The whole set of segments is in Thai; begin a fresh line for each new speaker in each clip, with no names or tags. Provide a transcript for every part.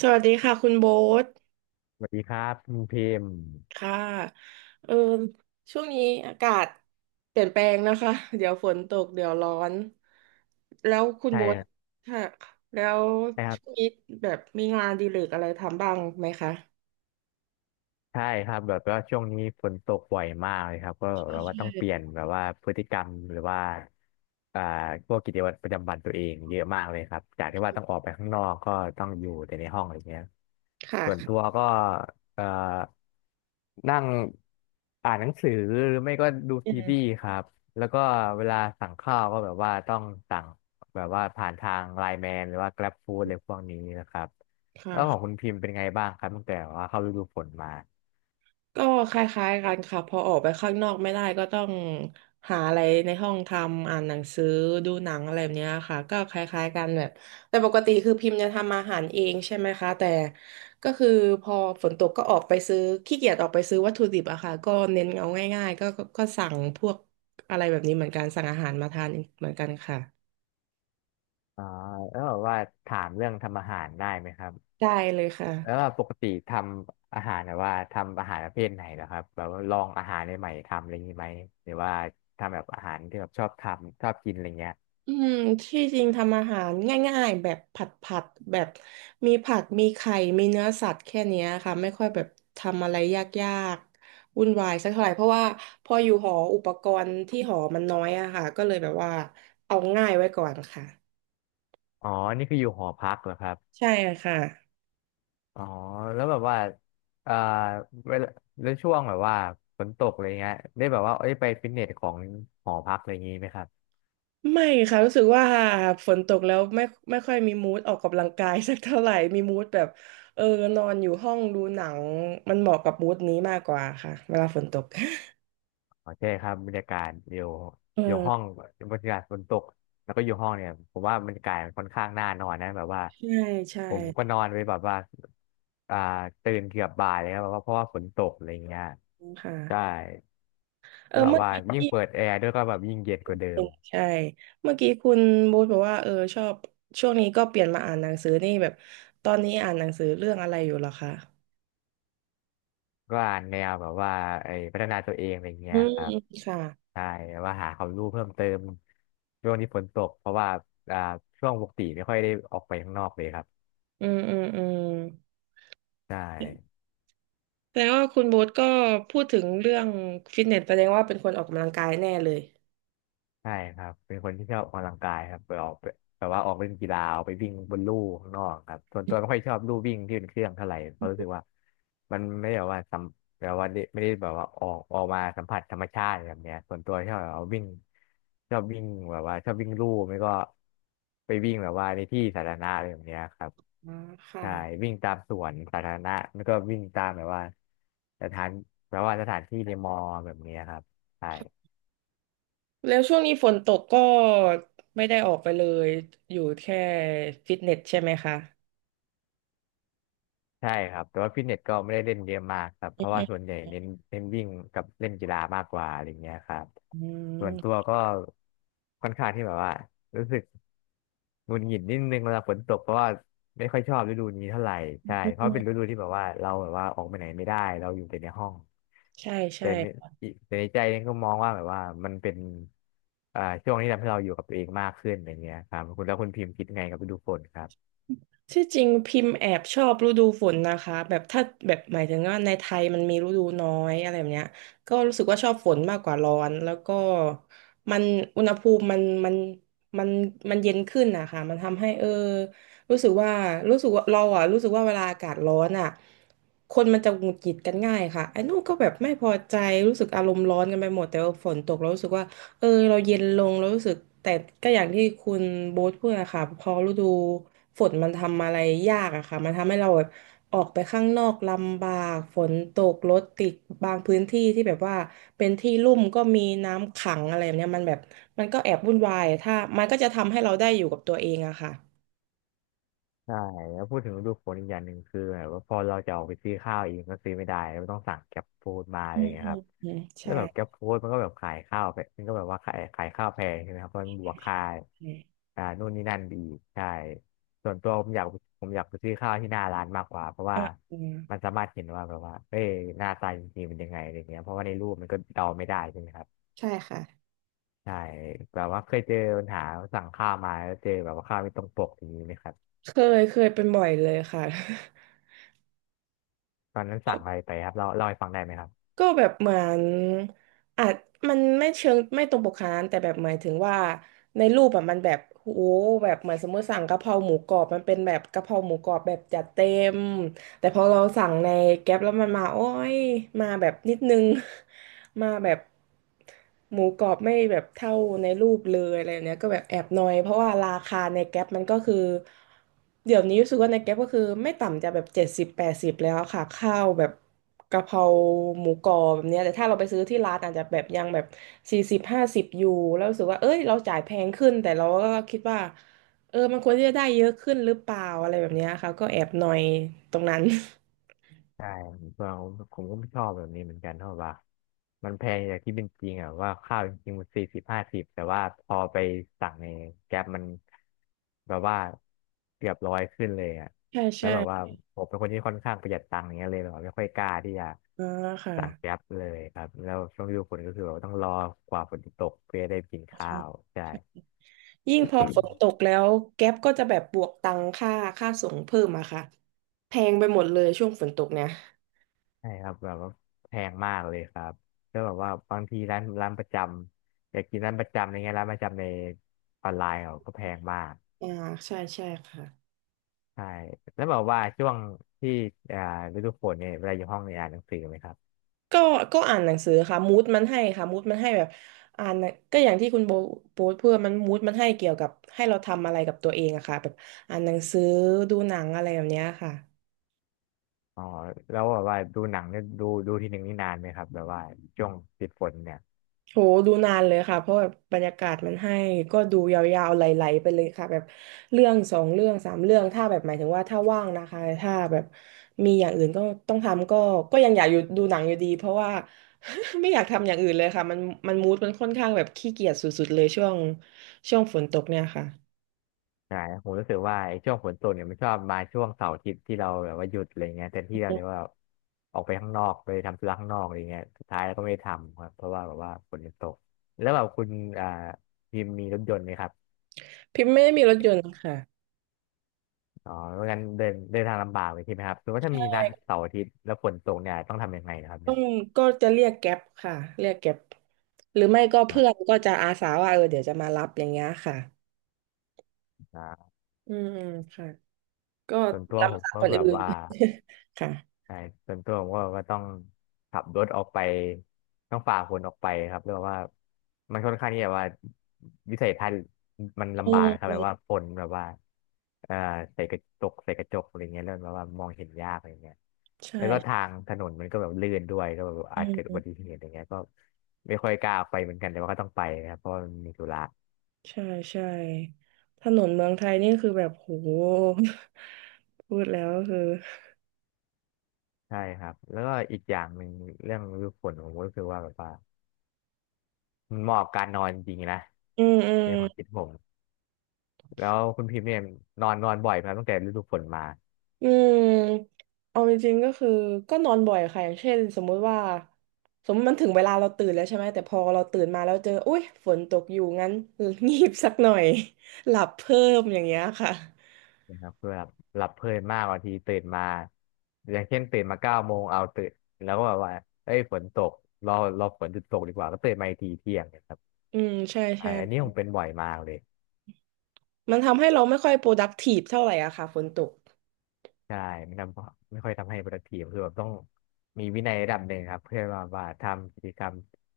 สวัสดีค่ะคุณโบ๊ท
สวัสดีครับคุณพิมพ์
ค่ะเออช่วงนี้อากาศเปลี่ยนแปลงนะคะเดี๋ยวฝนตกเดี๋ยวร้อนแล้วคุณ
ใช่
โบ๊ท
ครับ
ค่ะแล้ว
ใช่ครั
ช่วง
บ
นี้แบบมีงานอดีเลกอะไรทำบ้างไหมคะ
ใช่ครับแบบว่าช่วงนี้ฝนตกบ่อยมากเลยครับก็แบบว่าต้องเปลี่ยนแบบว่าพฤติกรรมหรือว่าอ่าพวกกิจวัตรประจำวันตัวเองเยอะมากเลยครับจากที่ว่าต้องออกไปข้างนอกก็ต้องอยู่แต่ในห้องอะไรเงี้ยส่วนตั
ค่ะ
วก็เอ่อนั่งอ่านหนังสือหรือไม่ก็ดู
อื
ซีรี
ม
ส์ครับแล้วก็เวลาสั่งข้าวก็แบบว่าต้องสั่งแบบว่าผ่านทางไลน์แมนหรือว่า Grab Food อะไรพวกนี้นะครับแล้วของ
ค่ะ
คุณพิมพ์เป็นไงบ้างครับตั้งแต่ว่าเข้าฤดูฝนมา
ก็คล้ายๆกันค่ะพอออกไปข้างนอกไม่ได้ก็ต้องหาอะไรในห้องทำอ่านหนังสือดูหนังอะไรแบบเนี้ยค่ะก็คล้ายๆกันแบบแต่ปกติคือพิมพ์จะทำอาหารเองใช่ไหมคะแต่ก็คือพอฝนตกก็ออกไปซื้อขี้เกียจออกไปซื้อวัตถุดิบอะค่ะก็เน้นเอาง่ายๆก็สั่งพวกอะไรแบบนี้เหมือนกันสั่งอาหารมาทานเหมือนกันค่ะ
อ๋อแล้วแบบว่าถามเรื่องทำอาหารได้ไหมครับ
ได้เลยค่ะ
แล้วว่าปกติทำอาหารแบบว่าทำอาหารประเภทไหนเหรอครับแบบว่าลองอาหารใหม่ๆทำอะไรอย่างนี้ไหมหรือว่าทำแบบอาหารที่แบบชอบทำชอบกินอะไรเงี้ย
อืมที่จริงทำอาหารง่ายๆแบบผัดแบบมีผักมีไข่มีเนื้อสัตว์แค่เนี้ยค่ะไม่ค่อยแบบทำอะไรยากๆวุ่นวายสักเท่าไหร่เพราะว่าพออยู่หออุปกรณ์ที่หอมันน้อยอะค่ะก็เลยแบบว่าเอาง่ายไว้ก่อนค่ะ
อ๋อนี่คืออยู่หอพักเหรอครับ
ใช่ค่ะ
อ๋อแล้วแบบว่าเอ่อเวลาแล้วช่วงแบบว่าฝนตกอะไรเงี้ยได้แบบว่าเอ้ยไปฟิตเนสของหอพักอะไรอย่างนี้ไหมครับ
ไม่ค่ะรู้สึกว่าฝนตกแล้วไม่ค่อยมีมูดออกกำลังกายสักเท่าไหร่มีมูดแบบเออนอนอยู่ห้องดูหนังมันเหมาะกับมูดนี้มากกว่าค่ะเวลาฝนตก
อ๋อใช่ครับบรรยากาศอยู่
เอ
อยู่ห้อง
อ
บรรยากาศฝนตกแล้วก็อยู่ห้องเนี่ยผมว่าบรรยากาศมันค่อนข้างน่านอนนะแบบว่า
ใช่ใช่
ผมก็นอนไปแบบว่าอ่าตื่นเกือบบ่ายเลยครับแบบว่าเพราะว่าฝนตกอะไรอย่างเงี้ยใช่
ค่ะเออ
แบบ
เมื่อ
ว่า
กี้
ยิ่ง
ที่
เปิดแอร์ด้วยก็แบบยิ่งเย็นกว่าเดิ
เห็
ม
นใช่ เมื่อกี้คุณบูธบอกว่าเออชอบช่วงนี้ก็เปลี่ยนมาอ่านหนังสือนี่แบบตอนนี้อ่านหนังสือเรื่องอะไรอยู่เหรอคะ
ก็อ่านแนวแบบว่าไอ้พัฒนาตัวเองอะไรเงี้
อื
ย
ม
ครับ
อืมค่ะ
ใช่แบบว่าหาความรู้เพิ่มเติมช่วงที่ฝนตกเพราะว่าอ่าช่วงปกติไม่ค่อยได้ออกไปข้างนอกเลยครับ
อืม
ใช่
แสดงว่าคุณโบ๊ทก็พูดถึงเรื่องฟิตเนสแสดงว่าเป็นคนออกกำลังกายแน่เลย
ใช่ครับเป็นคนที่ชอบออกกำลังกายครับไปออกไปแบบว่าออกเล่นกีฬาออกไปวิ่งบนลู่ข้างนอกครับส่วนตัวไม่ค่อยชอบลู่วิ่งที่เป็นเครื่องเท่าไหร่เพราะรู้สึกว่ามันไม่ได้แบบว่าสัมแบบว่าได้ไม่ได้แบบว่าออกมาสัมผัสธรรมชาติแบบเนี้ยส่วนตัวชอบแบบว่าวิ่งชอบวิ่งแบบว่าชอบวิ่งลู่ไม่ก็ไปวิ่งแบบว่าในที่สาธารณะอะไรแบบเนี้ยครับ
อ่าค่ะ
ใช่วิ่งตามสวนสาธารณะแล้วก็วิ่งตามแบบว่าสถานแบบว่าสถานที่ในมอแบบเนี้ยครับใช่
แล้วช่วงนี้ฝนตกก็ไม่ได้ออกไปเลยอยู่แค่ฟิตเนสใช่ไหมคะ
ใช่ครับแต่ว่าฟิตเนสก็ไม่ได้เล่นเยอะมากครับเพราะว่าส่
อื
วนใหญ่เน้นวิ่งกับเล่นกีฬามากกว่าอะไรเงี้ยครับส่วนตัว
ม
ก็ค่อนข้างที่แบบว่ารู้สึกหงุดหงิดนิดนึงเวลาฝนตกเพราะว่าไม่ค่อยชอบฤดูนี้เท่าไหร่ใช่
อื
เพราะเป็
ม
นฤดูที่แบบว่าเราแบบว่าออกไปไหนไม่ได้เราอยู่แต่ในห้อง
ใช่ใช่
แต่ในแต่ในใจเนี่ยก็มองว่าแบบว่ามันเป็นช่วงที่ทำให้เราอยู่กับตัวเองมากขึ้นอย่างเงี้ยครับคุณแล้วคุณพิมพ์คิดไงกับฤดูฝนครับ
ที่จริงพิมพ์แอบชอบฤดูฝนนะคะแบบถ้าแบบหมายถึงว่าในไทยมันมีฤดูน้อยอะไรแบบเนี้ยก็รู้สึกว่าชอบฝนมากกว่าร้อนแล้วก็มันอุณหภูมิมันมันมันเย็นขึ้นนะคะมันทำให้รู้สึกว่ารู้สึกว่าเราอ่ะรู้สึกว่าเวลาอากาศร้อนอ่ะคนมันจะหงุดหงิดกันง่ายค่ะไอ้นู่นก็แบบไม่พอใจรู้สึกอารมณ์ร้อนกันไปหมดแต่ว่าฝนตกแล้วรู้สึกว่า เราเย็นลงเรารู้สึกแต่ก็อย่างที่คุณโบ๊ทพูดอะค่ะพอฤดูฝนมันทำอะไรยากอะค่ะมันทำให้เราแบบออกไปข้างนอกลำบากฝนตกรถติดบางพื้นที่ที่แบบว่าเป็นที่ลุ่มก็มีน้ำขังอะไรแบบเนี้ยมันแบบมันก็แอบวุ่นวายถ้ามันก็จะทำให้เราได้อยู่กับตัวเองอะค่ะ
ใช่แล้วพูดถึงฤดูฝนอีกอย่างหนึ่งคือแบบว่าพอเราจะออกไปซื้อข้าวเองก็ซื้อไม่ได้ก็ต้องสั่งแก็บฟู้ดมาอะ
อื
ไรอ
ม
ย่างเงี้ย
อื
ค
ม
รับ
อืม
แล้
ใช่
วแบบแก็บฟู้ดมันก็แบบขายข้าวแพมันก็แบบว่าขายข้าวแพงใช่ไหมครับเพราะมันบวกค่า
เ
นู่นนี่นั่นอีกใช่ส่วนตัวผมอยากไปซื้อข้าวที่หน้าร้านมากกว่าเพราะ
อ
ว่า
อเอ
มั
อ
นสามารถเห็นว่าแบบว่าเอ้ยหน้าตาจริงๆเป็นยังไงอะไรเงี้ยเพราะว่าในรูปมันก็เดาไม่ได้ใช่ไหมครับ
ใช่ค่ะ
ใช่แบบว่าเคยเจอปัญหาสั่งข้าวมาแล้วเจอแบบว่าข้าวไม่ตรงปกอย่างนี้ไหมครับ
เคเคยเป็นบ่อยเลยค่ะ
ตอนนั้นสั่ง อะไรไปครับเร่าเล่าให้ฟังได้ไหมครับ
ก็แบบเหมือนอาจมันไม่เชิงไม่ตรงปกขนาดนั้นแต่แบบหมายถึงว่าในรูปอะมันแบบโหแบบเหมือนสมมติสั่งกะเพราหมูกรอบมันเป็นแบบกะเพราหมูกรอบแบบจัดเต็ม แต่พอเราสั่งในแก๊ปแล้วมันมาโอ้ยมาแบบนิดนึง มาแบบหมูกรอบไม่แบบเท่าในรูปเลยอะไรแบบเนี้ยก็แบบแอบนอยเพราะว่าราคาในแก๊ปมันก็คือเดี๋ยวนี้รู้สึกว่าในแก๊ปก็คือไม่ต่ำจะแบบเจ็ดสิบแปดสิบแล้วค่ะข้าวแบบกะเพราหมูกรอบแบบเนี้ยแต่ถ้าเราไปซื้อที่ร้านอาจจะแบบยังแบบสี่สิบห้าสิบอยู่แล้วรู้สึกว่าเอ้ยเราจ่ายแพงขึ้นแต่เราก็คิดว่า มันควรที่จะได้เยอะขึ้นหรือเปล่าอะไรแบบเนี้ยค่ะก็แอบหน่อยตรงนั้น
ใช่ผผมก็ไม่ชอบแบบนี้เหมือนกันเพราะว่ามันแพงอย่างที่เป็นจริงอ่ะว่าข้าวจริงๆมัน40-50แต่ว่าพอไปสั่งในแก๊ปมันแบบว่าเกือบ100ขึ้นเลยอ่ะ
ใช่
แล้
ใช่
วแบบว่าผมเป็นคนที่ค่อนข้างประหยัดตังค์อย่างเงี้ยเลยแบบว่าไม่ค่อยกล้าที่จะ
อ่าค่ะ
สั่งแก๊ปเลยครับแล้วช่วงฤดูฝนก็คือแบบว่าต้องรอกว่าฝนจะตกเพื่อได้กินข้า
ค่ะ
วใช่
ใช่ยิ่งพอฝนตกแล้วแก๊ปก็จะแบบบวกตังค่าค่าส่งเพิ่มอะค่ะแพงไปหมดเลยช่วงฝนตกเนี่ย
ใช่ครับแบบว่าแพงมากเลยครับแล้วแบบว่าบางทีร้านประจำอยากกินร้านประจำอะไรเงี้ยร้านประจำในออนไลน์เขาก็แพงมาก
อ่าใช่ใช่ค่ะ
ใช่แล้วแบบว่าช่วงที่อ่าฤดูฝนเนี่ยเวลาอยู่ห้องเนี่ยอ่านหนังสือไหมครับ
ก็ก็อ่านหนังสือค่ะมูดมันให้ค่ะมูดมันให้แบบอ่านหนังก็อย่างที่คุณโบโพสต์เพื่อมันมูดมันให้เกี่ยวกับให้เราทำอะไรกับตัวเองอะค่ะแบบอ่านหนังสือดูหนังอะไรแบบเนี้ยค่ะ
อ๋อแล้วแบบว่าดูหนังเนี่ยดูทีหนึ่งนี่นานไหมครับแบบว่าช่วงติดฝนเนี่ย
โหดูนานเลยค่ะเพราะแบบบรรยากาศมันให้ก็ดูยาวๆไหลๆไปเลยค่ะแบบเรื่องสองเรื่องสามเรื่องถ้าแบบหมายถึงว่าถ้าว่างนะคะถ้าแบบมีอย่างอื่นก็ต้องทำก็ยังอยากอยู่ดูหนังอยู่ดีเพราะว่า ไม่อยากทำอย่างอื่นเลยค่ะมันมูดมันค่อนข้างแบบขี้เกียจสุดๆเลยช่วงฝนตกเนี่ยค่ะ
ใช่ผมรู้สึกว่าไอ้ช่วงฝนตกเนี่ยมันชอบมาช่วงเสาร์อาทิตย์ที่เราแบบว่าหยุดอะไรเงี้ยแต่ที่เราเนี่ยว่าออกไปข้างนอกไปทำธุระข้างนอกอะไรเงี้ยสุดท้ายเราก็ไม่ได้ทำครับเพราะว่าแบบว่าฝนมันตกแล้วแบบคุณอ่าพิมพ์มีรถยนต์ไหมครับ
พิมพ์ไม่ได้มีรถยนต์ค่ะ
อ๋อไม่งั้นเดินเดินทางลำบากเลยใช่ไหมครับสมมติว่าถ้า
ใช่
มีนัดเสาร์อาทิตย์แล้วฝนตกเนี่ยต้องทำยังไงนะครับ
ต้อ
เนี่ย
งก็จะเรียกแก๊ปค่ะเรียกแก๊ปหรือไม่ก็
อ่า
เพื่อนก็จะอาสาว่าเออเดี๋ยวจะมารับอย่างเงี้ยค่ะ
อ่า
อืมค่ะ ก็
ส่วนตัว
ลำ
ผม
บาก
ก็
คน
แบบ
อื่น
ว่า
ค่ะ
ใช่ส่วนตัวผมก็ต้องขับรถออกไปต้องฝ่าฝนออกไปครับเรียกว่ามันค่อนข้างที่แบบว่าวิสัยทัศน์มัน
อื
ลำบากครับแบ
ม
บว่าฝนแบบว่าเอ่อใส่กระจกใส่กระจกอะไรเงี้ยเริ่มแบบว่ามองเห็นยากอะไรเงี้ย
ใช่
แล้วก็ทางถนนมันก็แบบลื่นด้วยก็แบบ
อื
อาจเกิดอุบัติ
ม
เหตุอะไรเงี้ยก็ไม่ค่อยกล้าออกไปเหมือนกันแต่ว่าก็ต้องไปนะครับเพราะว่ามันมีธุระ
ใช่ใช่ถนนเมืองไทยนี่คือแบบโห พูดแล้วก็คือ
ใช่ครับแล้วก็อีกอย่างหนึ่งเรื่องฤดูฝนผมก็รู้สึกว่าแบบว่ามันเหมาะกับการนอนจริงๆนะ
อืมอืม
ในความคิดผม แล้วคุณพิมพ์เนี่ยนอนนอนบ่อยไหมครับตั้งแต่ฤดูฝนมา
อืมเอาจริงๆก็คือก็นอนบ่อยค่ะอย่างเช่นสมมุติว่าสมมติมันถึงเวลาเราตื่นแล้วใช่ไหมแต่พอเราตื่นมาแล้วเจออุ๊ยฝนตกอยู่งั้น งีบสักหน่อย หลับเพิ่มอย่างเงี้ยค่ะ
นะครับคือแบบหลับเพลินมากบางทีตื่นมาอย่างเช่นตื่นมาเก้าโมงเอาตื่นแล้วก็แบบว่าเอ้ยฝนตกรอรอฝนหยุดตกดีกว่าก็ตื่นมาอีกทีเที่ยงเนะครับ
อืมใช่
ใช่
ใช่
อันนี้ผมเป็นบ่อยมากเลย
มันทำให้เราไม่ค่อย productive เท่าไหร่อะค่ะฝนตก
ใช่ไม่ทำไม่ค่อยทำให้ productive คือแบบต้องมีวินัยระดับหนึ่งครับเพื่อว่าทำกิจกรรม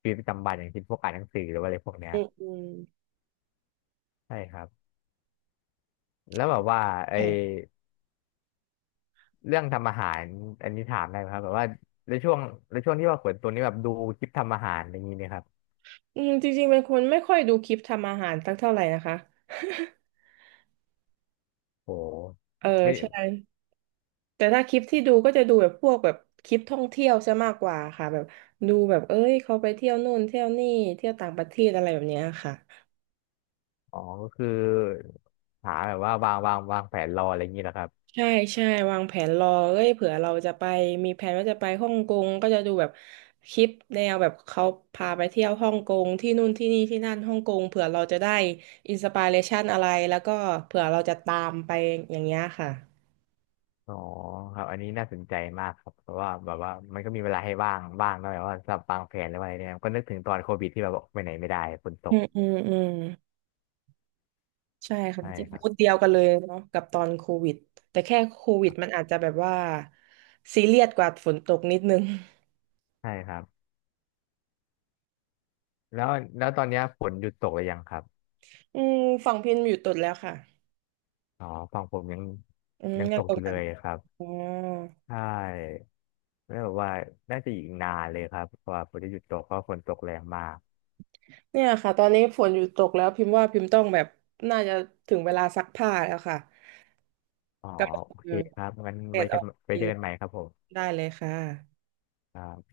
ชีวิตประจำวันอย่างเช่นพวกอ่านหนังสือหรือว่าอะไรพวกเนี้ย
อืมอืม
ใช่ครับแล้วแบบว่าไอ
ใช่
เรื่องทำอาหารอันนี้ถามได้ไหมครับแบบว่าในช่วงในช่วงที่ว่าขวนตัวนี้แบบดูคลิปทำอาหารอย่างนี้เนะครับ
จริงๆเป็นคนไม่ค่อยดูคลิปทำอาหารสักเท่าไหร่นะคะ
โห
เออ
ไม่
ใช่แต่ถ้าคลิปที่ดูก็จะดูแบบพวกแบบคลิปท่องเที่ยวซะมากกว่าค่ะแบบดูแบบเอ้ยเขาไปเที่ยวนู่นเที่ยวนี่เที่ยวต่างประเทศอะไรแบบเนี้ยค่ะ
อ๋อก็คือหาแบบว่าวางแผนรออะไรอย่างนี้แหละครับ
ใช่ใช่วางแผนรอเอ้ยเผื่อเราจะไปมีแผนว่าจะไปฮ่องกงก็จะดูแบบคลิปแนวแบบเขาพาไปเที่ยวฮ่องกงที่นู่นที่นี่ที่นั่นฮ่องกงเผื่อเราจะได้อินสปิเรชันอะไรแล้วก็เผื่อเราจะตามไปอย่างเงี้ยค่ะ
อ๋อครับอันนี้น่าสนใจมากครับเพราะว่าแบบว่ามันก็มีเวลาให้ว่างบ้างนะแบบว่าสำหรับวางแผนอะไรเนี่ยก็นึกถึงตอนโควิดที่แบบออกไปไหนไม่ได้ฝนต
อื
ก
มอืมอืมใช่ค่ะ
ใช่
จิต
ครั
พู
บ
ดเดียวกันเลยเนาะกับตอนโควิดแต่แค่โควิดมันอาจจะแบบว่าซีเรียสกว่าฝนตกนิดนึง
ใช่ครับแล้วแล้วตอนเนี้ยฝนหยุดตกหรือยังครับ
อืมฝั่งพิมอยู่ตุดแล้วค่ะ
อ๋อฝั่งผมยัง
อืม
ยัง
ยั
ต
ง
ก
ต
อ
ก
ยู่
ห
เล
นัก
ยครับ
อ๋อ
ใช่ แล้วแบบว่าน่าจะอีกนานเลยครับกว่าฝนจะหยุดตกเพราะฝนตกแรงมาก
เนี่ยค่ะตอนนี้ฝนหยุดตกแล้วพิมพ์ว่าพิมพ์ต้องแบบน่าจะถึงเวลาซักผ้าแล้วค่ะ
อ๋อ
กำลัง
โอ
เอ
เค
อ
ครับงั้น
เสร็
ไว้
จอ
กั
อ
น
ก
ไว้
ที
เจอกันใหม่ครับผม
ได้เลยค่ะ
ครับ